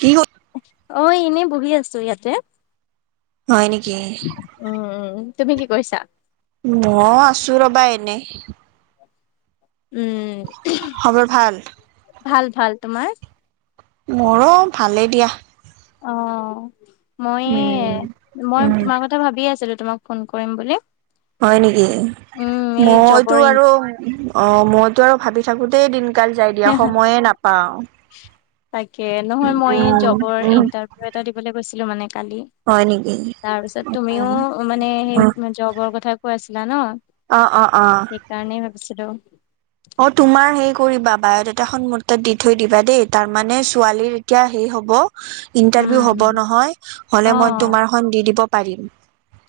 কি ক [unintelligible] অ এনেই বহি আছো ইয়াতে হয় নেকি উম উম তুমি কি কৰিছা মই আছো ৰ'বা এনে। উম খবৰ ভাল ভাল ভাল তোমাৰ মোৰো ভালেই দিয়া অ মই উম মই উম তোমাৰ কথা ভাবিয়ে আছিলো তোমাক ফোন কৰিম বুলি। হয় নেকি উম এই মইতো জবৰ ইন আৰু অ মইতো আৰু ভাবি থাকোতেই দিনকাল যায় দিয়া সময়ে নাপাওঁ তাকে নহয় মই জবৰ উম ইণ্টাৰভিউ এটা দিবলৈ গৈছিলো মানে কালি। হয় নেকি তাৰপিছত তুমিও মানে অ সেই জবৰ কথা কৈ আছিলা ন'। অ', অ', অ'। নিচত অ', তোমাৰ হেই কৰিবা বায়'দটা খন মোৰ তাত দি থৈ দিবা দেই তাৰমানানে ছোৱালীৰ এতিয়া হেই হ'ব উম ইন্টাৰভিউ হ'ব উম নহয় অ হলে মই তোমাৰখন দি দিব পাৰিম।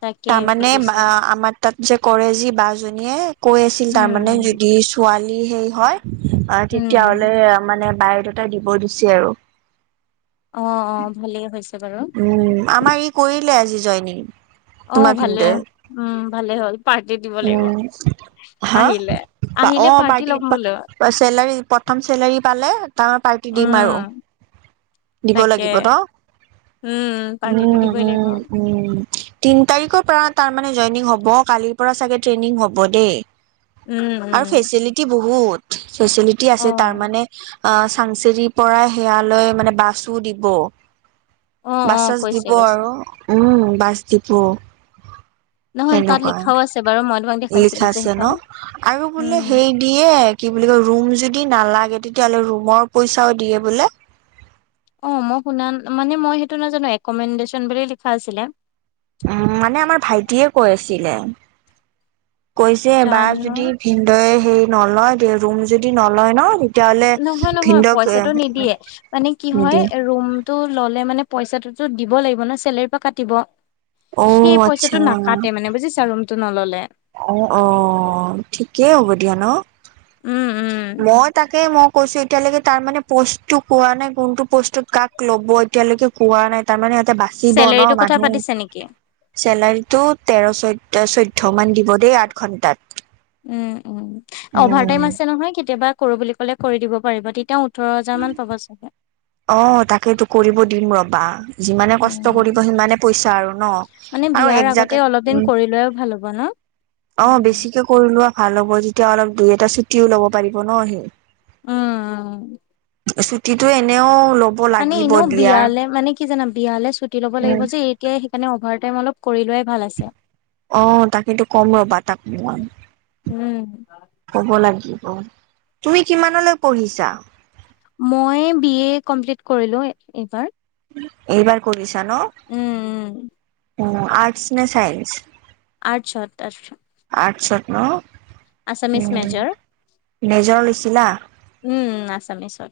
তাকে তাৰমানে বুজিছো বা আমাৰ তাত যে কৰে যি বা জনীয়ে। কৈ আছিল উম তাৰমানে উম যদি ছোৱালী সেই হয় আহ উম উম তেতিয়াহ'লে মানে। বায়'দাটা দিব দিছে আৰু। অ', অ', ভালেই হৈছে। বাৰু উম আমাৰ ই কৰিলে আজি জইনিং। অ', তোমাৰ ভালে ভিনদেউ। উম ভালে হ'ল পাৰ্টি দিব লাগিব। উম হা আহিলে অ আহিলে পাৰ্টি ল'ম বোলো চেলাৰী প্ৰথম চেলাৰী পালে তাৰ পাৰ্টি দিম আৰু উম দিব তাকে লাগিব ন'। উম উম পাৰ্টিটো দিবই লাগিব উম উম। তিন তাৰিখৰ পৰা তাৰ মানে জইনিং হ'ব কালিৰ পৰা চাগে ট্ৰেইনিং হ'ব দেই। উম আৰু উম। ফেচিলিটি বহুত ফেচেলিটি অ আছে তাৰ মানে। আহ চাংচেৰিৰ পৰা সেয়ালৈ মানে বাছো দিব। অ অ বাছছাচ কৈছে দিব কৈছে আৰু উম বাছ দিব। নহয় তাত লিখাও আছে বাৰু মই তোমাক দেখাইছিলো যে লিখাছে সেইখন ন', আৰু বোলে উম হেই দিয়ে কি বুলি কয় ৰুম যি যদি নালাগে তেতিয়াাহ'লে ৰুমৰ পইচাও দিয়ে বোলে। অ', মই শুনা মানে মই সেইটো নাজানো এক'মেণ্ডেচন বুলি লিখা আছিলে। উম মানে আমাৰ ভাইটিয়ে কৈ আছিলে কৈছে বাৰ জানো যদি ভিদৰে হে নলয় দে ৰুম যদি নলয় ন' তেতিয়াহ'লে নহয় নহয় ভিনদক পইচাটো নিদিয়ে মানে কি হয় নিদিম ৰুমতটো ল'লে মানে পইচাটোতো দিব লাগিব ন চেলেৰীৰ পৰা কাটিব। অ সেই পইচাটো আচ্ছা নাকাটে মানে বুজিছা ৰুমতটো নল'লে। অ', অ', ঠিকেই হ'ব দিয়া ন'। উম উম মই তাকে মোক কৈছো এতিয়ালৈকে তাৰ মে পষ্টটো কোৱা নাই কোনটো প'ষ্টত কাক ল'ব এতিয়ালৈকে কোৱা নাই তাৰ মানে। এ বাচিব চেলেৰিটো ন' কথা মানুহ পাতিছে নেকি? চেলাৰীটো তেৰ চৈধ চৈধ্য মান দিব দেই আঠ ঘণ্টাত উম উম অভাৰ উম টাইম আছে নহয় কেতিয়াবা। কৰো বুলি ক'লে কৰি দিব পাৰিব তেতিয়াও ওঠৰ হাজাৰ মান পাব চাগে। অ', তাকেইটো কৰিব দিম ৰ'বা। যিমানে কষ্ট কৰিব উম সিমানে পইচা আৰু মানে ন' আৰু বিয়াৰ এক আগতে অলপ জাগাত দিন উম কৰি লোৱাই ভাল হ'ব ন? অ উম বেছিকে কৰি লোৱা ভাল হ'ব যেতিয়া অলপ দুই এটা ছুটিও লব পাৰিব ন সি উ। ছুটীটো এনেও মানে লাগিব এনেও দিয়াৰ বিয়ালে মানে কি জানা বিয়ালে ছুটি ল'ব উম লাগিব যে এতিয়াই সেইকাৰণে অভাৰ ম অলপ কৰি লোৱাই ভাল আছে অ', তাকো কম ৰ'বা তাকো মই, উম ক'ব লাগ তুমি কিমানলৈ পঢ়িছা মই বি এ কমপ্লিট কৰিলো এইবাৰ। এইবাৰ কৰিছা নো উম উম উ আৰ্টছ নে চাইন্স? আঠছ আচশ আঠশ ন'। আছামিছ মেজাৰ নেজৰ লৈছিলা উম আছামিছত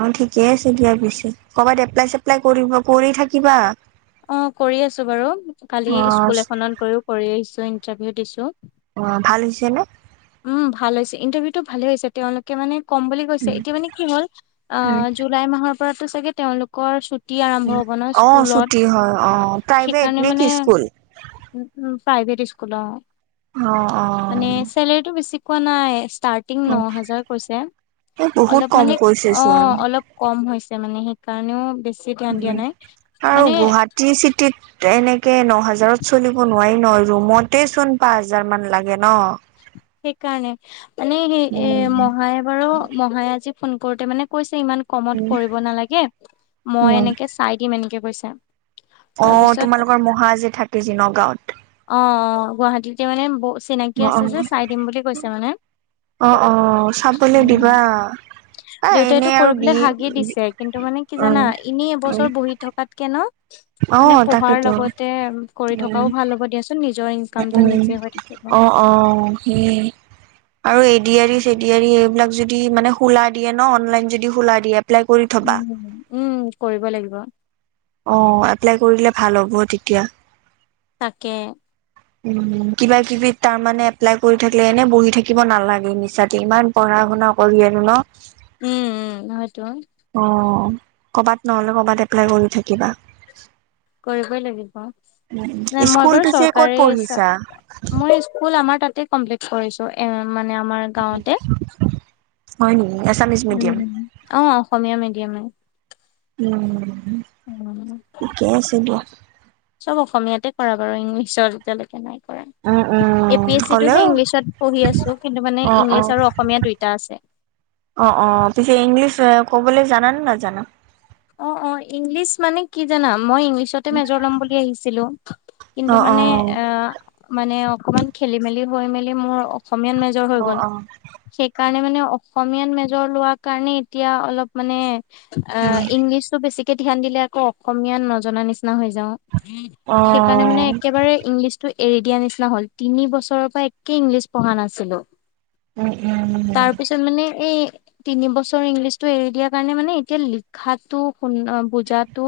অ ঠিকে আছে দিয়া পিছে কৰবাত এপ্লাই চেপ্লাই কৰিব কৰি থাকিবা অ', কৰি আছো বাৰু কালি অ স্কুল এখনত গ কৰি আহিছো ইন্টাৰভিউ দিছো। অ ভাল হৈছে নে উম ভাল হৈছে ইণ্টাৰভিউ টো ভালে হৈছে তেওঁলোকে মানে কম বুলি কৈছে উম এতিয়া মানে কি হ'ল অ উম জুলাই মাহৰ পৰাতো চাগে তেওঁলোকৰ চু আৰম্ভ উম হব ন অ স্কুলত ছুটি হয় অ প্ৰাইভেট সেইকাৰণে নে কি মানে স্কুল উ উ প্ৰাইমেী স্কুল অ অ মানে চেলেৰিটো বেছি কোৱা নাই ষ্টাৰ্টিং ন হাজাৰ কৈছে এই বহুত অলপ কম মানে কৈছে অ চোন অলপ কম হৈছে মানে স কাৰণে বে উ আৰু গুৱাহাটী চিটিত এনেকে ন হাজাৰত চলিব নোৱাৰি ন ৰুমতে চোন পাঁচ হাজাৰ মান লাগে ন। সেইকাৰণে মানে স এ উম। মহায়ে বাৰু মহায় আজি ফোন কৰোতে মানে কৈছে ইমান উম, কমত কৰিব নালাগে মই উম, এনেকে চাই দিম এনেকে ৈছা অ তোমালোকৰ মহা যে থাকে যে নগাঁওত অ অ গুৱাহাটীতে মানে ব চিনাকি অ' আছে যে চাই দিম বুলি কৈছে মানে অ' অ', অ', চাবলৈ উম দিবা এ এনে দেউতাইতো আৰু কৰিবলৈ বি হাগি দিছে কিন্তু মানে কি উম, জানা এনেই উম, এবছৰ বহি থকাতকে ন মানে অ' পঢ়াৰ তাকেতো লগতে কৰি উম, থকাও ভাল হ'ব দিয়াচোন নিজৰ ইনকামটো উম, নিজে হৈ থাকিব অ' অ' সেই আৰু এডিয়ৰি চেডিআৰী এইবিলাক যদি মানে খোলা দিয়ে ন অনলাইন যদি খোলা দিয়ে। এপ্লাই কৰি থবা। উম উম কৰিব লাগিব অ এপ্লাই কৰিলে ভাল হ'ব তেতিয়া তাকে উ কিবা কিবি তাৰমানানে এপ্লাই কৰি থাকিলে এনে বহি থাকিব নালাগে মিছাতে ইমান পঢ়া পঢা শুনা কৰি আনো ন উম উম হয়তো অ কৰ'বাত নহ'লে কৰবাত এপ্লাই কৰি থাকিবা কৰিবই লাগিব নাই মই স্কুল বাৰু পিছে ক'ত চৰকাৰী পঢ়িছা মই স্কুল আমাৰ তাত কমপ্লিট কৰিছো এ মানে আমাৰ গাওঁতে হয় নেকি এছামিছ মিডিয়াম উম অ অসমীয়া মিডিয়ামে উম অ', ঠিকেই আছিল দিয় চব অসমীয়াতে কৰা বাৰু ইংলিছৰ এতিয়ালৈকে উম নাই। এ উম পি এছ চিটোহে হ'লেও ইংলিছত পঢ়ি আছো কিন্তু মানে অ অ ইংলিছ আৰু অসমীয়া দুইটা আছে অ অ পছে ইংলিছ কবলৈ জানা ন জানা অ অ ইংলিছ মানে কি জানাম মই ইংলিছতে মেজৰ ল'ম বুলি আহিছিলো কিন্তু অ অ মানে ম অকমান খেলি মেলি হৈ মেলি মোৰ অসমীয়াত মেজৰ হৈ অ গলেই অ ে মানে অসমীয়াত মেজৰ লোৱাৰ কাৰণে এতিয়া অলপ মানে আ উম বেছিকে ধান দিলে আকৌ অসমীয়া নজনা নিচিনা য অ সেইকাৰণে মানে একে ইংলিটো এৰি দিয়া নিচিনা হল তিনি বছৰৰ পৰা একেই ইংলিছ পঢ়া নাছিলো উম উম উম তাৰ পিছত মানে এই তিন বছৰ ইংলিছ টো এৰি দিয়াৰ কাৰণে মানে এতিয়া লি লিখাটো শুন বুজাতো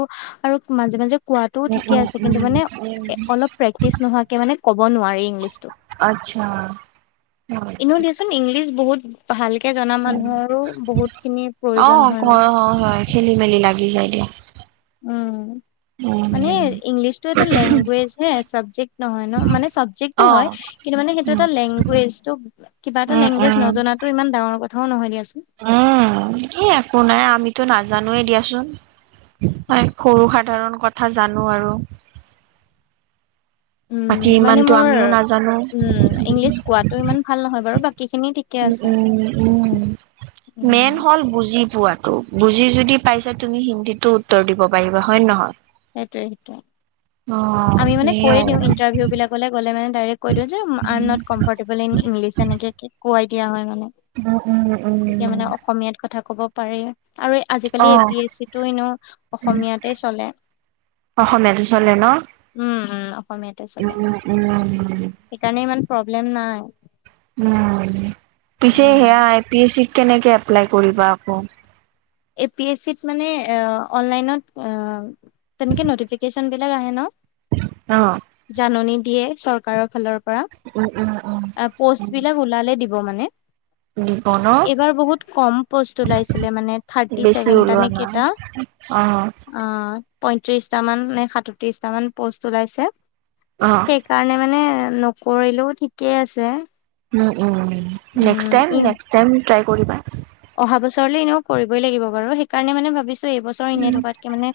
আৰু মাজে মাজে কোৱাটো উম ঠিকে আছে কিন্তু উম মানে উম অলপ প্ৰেক্টিচ নোহোৱাকে মানে ক'ব নোৱাৰি ইংলিছটো। আত্চ্ছা। ইনেও দিয়াচোন ইংলিছ বহুত ভাল কে জনা উম মানুহৰো বহুত খিনি প্ৰয়োজন হয় আৰু। খেলি মেলি লাগি যায় দিয়া। উম। ম মানে ইংলিছতটো এটা লেংগুৱেজ হে, চাবজেক্ট নহয় ন মানে চাবজেক্টো অ হয়। কিন্তু, মানে এইটো উম এটা লেংগুৱেজটো কিবা এটা উম লেংগুৱেজ উম নজনাতো ইমান ডাঙৰ কথাও নহয় দিয়াচোন। উম, এই আপোনাৰ আমিতো নাজানোৱেই দিয়াছোন। সৰু সাধাৰণ কথা জানোঁ আৰু। উম, বাকী মানে ইমানতো মোৰ আমিও নাজানো উম, ইংলিছ কোৱাটো ইমান ভাল নহয় বাৰু বাক উ, উম, উম, মেইন উম, হ'ল বুজি পোৱাত তো, বুজি যদি পাইছা তুমি হিন্দীটো উত্তৰ দিব পাৰিবা হয়ন নহয়? সেইটোৱে, সেইটোৱে। অ আমি মানে কয়ে সেইয়াই দিওঁ আৰু ইটাৰভিউ বিলাক'লে গ'লে মানে ডাইৰেক কৈ দিওঁ যে, I am not comfortable in English N তেনেকেকে কৈ দিয়া হয়, মানে উম উম তেতিয়া উম মানে অসমীয়াত কথা ক'ব পাৰি। আৰু আজিকালি অ এ পি এচিটো ইনেও অসমীয়াতে চলে। অসমীয়াতে চলে ন? উম, উম, অসমীয়াতে চলে। উম উম সেইকাৰণে ইমান প্ৰব্লেম নাই। উম, পিছে উম সেয়া এ পি এচি কেনেকে এপ্লাই কৰিবা আকৌ? এ পি এচিত মানে এ, অনলাইনত অ', তেনেকে নটিফিকেচন বিলাক আহে ন! ন? জাননী দিয়ে চৰকাৰক ফালৰ পৰা, উম, উম, আ, উম। প'ষ্টবিলাক উলালে দি দিব মানে। দিব ন? এইবাৰ বহুত কম পষ্ট ওলাইছিলে মানে। থাৰ্টি বেছি চেভেনটা ওলোৱা নে নাই কেটা অ' পয়ত্ৰিশটা মান নে সাতত্ৰিশটা মান পষ্ট ওলাইছে অ'। সেইকাৰণে মানে নকৰিলো ঠিকে আছে। উম উম নেক্সট্ উম, টাইম ই নেক্সট্ টাইম ট্ৰাই কৰিবা। অহা বছৰলৈ এনেও কৰিবই লাগিব বাৰু সেইকাৰণে মানে ভাবিছোঁ এইবছৰ এনেই উম, থকাতকে মানে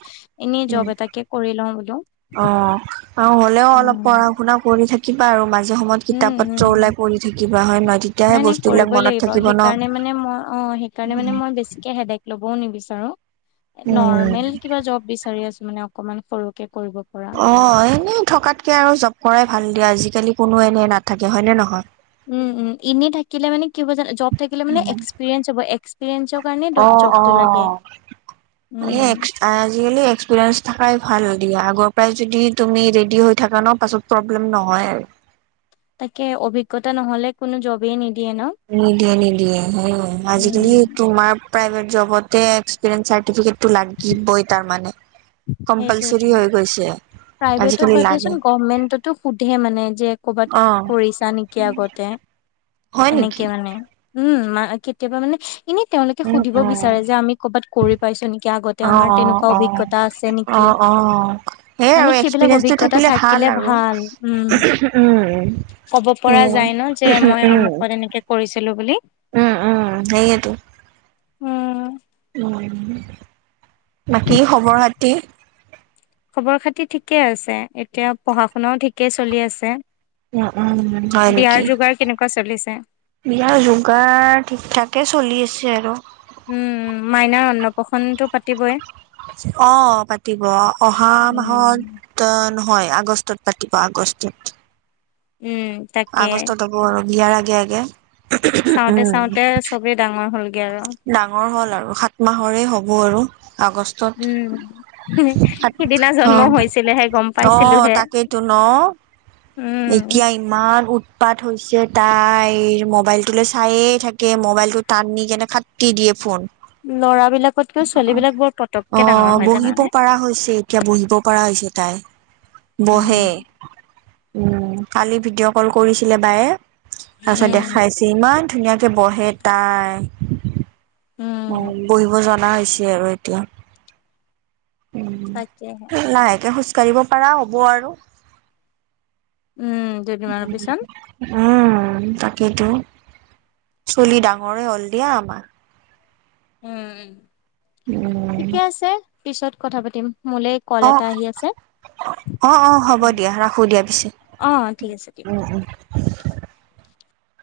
এনেই উম, জব এটাকে কৰি লওঁ বোলোঁ। অ'। অ', হ'লেও অলপ পঢ় শুনাও কৰি থাকিবা আৰু মাজে সময়ত উম, কিতাপ পত্ৰ ওলাই উম পঢ়ি থাকিবা হয়, ন' নাই তেতিয়াহে নাই বস্তুবিলাক কৰিবই মনত লাগিব থাকিব ন? সেইকাৰণে মানে মই অ', সেইকাৰণে মানে মই বেছিকে হেদেক ল'বও নিবিচাৰোঁ। উম। নৰ্মেল কিবা জব বিচাৰি আছোঁ মানে অকমান সৰুকে। কৰিব পৰা। অ', এনেই থকাতকে আৰু জব কৰাই ভাল দিয়া আজিকালি কোনো এনে নাথাকে হয়নে নহয়? উম, উম, ইনেই থাকিলে মানে কি হ'ব জা-জব থাকিলে মানে উম। এক্সপিৰিয়েন্ঞ্চ হ'ব, এক্সপিৰিয়েঞ্চৰ কাৰণে অ', দ-জবটো লাগে। অ'। [unintelligible] উম, আজিকালি এক্সপিৰিয়েঞ্চ থাকাই ভাল দিয়া আগৰ পৰাই যদি তুমি ৰেডি হৈ থাকা ন! পাছত প্ৰব্লেম নহয় আ তাকে, অভিজ্ঞতা নহ'লে কোনো জবেই নি নিদিয়ে নিদিয়ে সেইয়ে আজিকালি উম, তোমাৰ প্ৰাইভেট জবতে এক্সপৰিয়েন্ঞ্চ চাৰ্টিফিকেটো লাগিবই তাৰ মানে। সেইটোৱেটো। কম্পালচৰি হৈ গৈছে। প্ৰাইভেটত আজিকালি বাদ লাগে দিয়াচোন, গমেন্টতো সোধে মানে যে কৰ'বাত অ কৰিছা নেকি আগতে? হয় নেকি এনেকে মানে উম আমা কেতিয়াবা মানে এনেই তেওঁলোকে সুধিব বিচাৰে অ যে, আমি ক'ৰবাত কৰি পাইছোঁ নিকি, আগতে অ আমাৰ তেনেকুৱা অ অ অভিজ্ঞতা আছে নিকি? অ', অ' সেয় আৰু এক্সপিৰিয়েঞ্চটো অভিজ্ঞতা থাকিলে ভাল আৰু ভাল উম উম। ক'ব পৰা সেইয়াই যায় ন যে মই উম আমুকত এনেকে কৰিছিলো বুলি উম উম সেয়ে টো। উম। বাকী খবৰ খাতি- খবৰ খাতি ঠিকে আছে এতিয়া পঢ়া শুনাও ঠিকে চলি আছে। উ উম হয় বিয়াৰ নেকি? যোগাৰ কেনেকুৱা চলিছে বিয়া যোগাৰ ঠিক থাক কে চলি আছে আৰু। উম মাইনাৰ অন্নপ্ৰশনটো পাতিবই। অ পাতিব অহা উম মাহত অ। হয় আগষ্টত পাতিব আগষ্টত। উম তাকে আগষ্টত হ'ব আৰু বিয়াৰ আগে আগে। চাওঁতে উম চাওঁতে চবেই ডাঙৰ হ'ল। ডাঙৰ হ'ল আৰু সাত মাহৰে হ'ব আৰু। আগষ্টত উম সিদিনা অ জন্ম হৈছিলেহে গম অ পাইছিলোহে তাকেইতো ন। অ উম এতিয়া ইমান উত উৎপাত হৈছে তাইৰ মোবাইলটোলৈ চায়ে থাকে মোবাইলটো টানি কেনে কাটি দিয়ে ফোন। ল'ৰাবিলাকতকৈ ছোৱালী বিলাক বৰ অ পতককে ডাঙৰ হয় বহিব জানানে পাৰাহৈছে এতিয়া বহিব পৰা হৈছে। তাই বহে। উম উম কালি ভিডিঅ' কল কৰিছিলে বায়ে তাৰপিছত উম দেখাইছে ইমান ধুনীয়াকে বহে তাই, অ উম বহিব জ জনা হৈছে আৰু এতিয়া তাকেহে উম লাহেকে হৈছে। খোজ কাঢ়িব পাৰা হ'ব আৰু। উম দুদিনমানৰ পিছত। উম, তাকেইেতো ছোৱালী ডাঙৰে হল দিয়া আমাৰ। উম উম। উম। ঠিকে আছে পিছত কথা পাতিম মোলৈ কল অ এটা আহি আছে। অ অ হ'ব দিয়া ৰাখো দিয়া পিছে অ ঠিক আছে দিয়ক। উম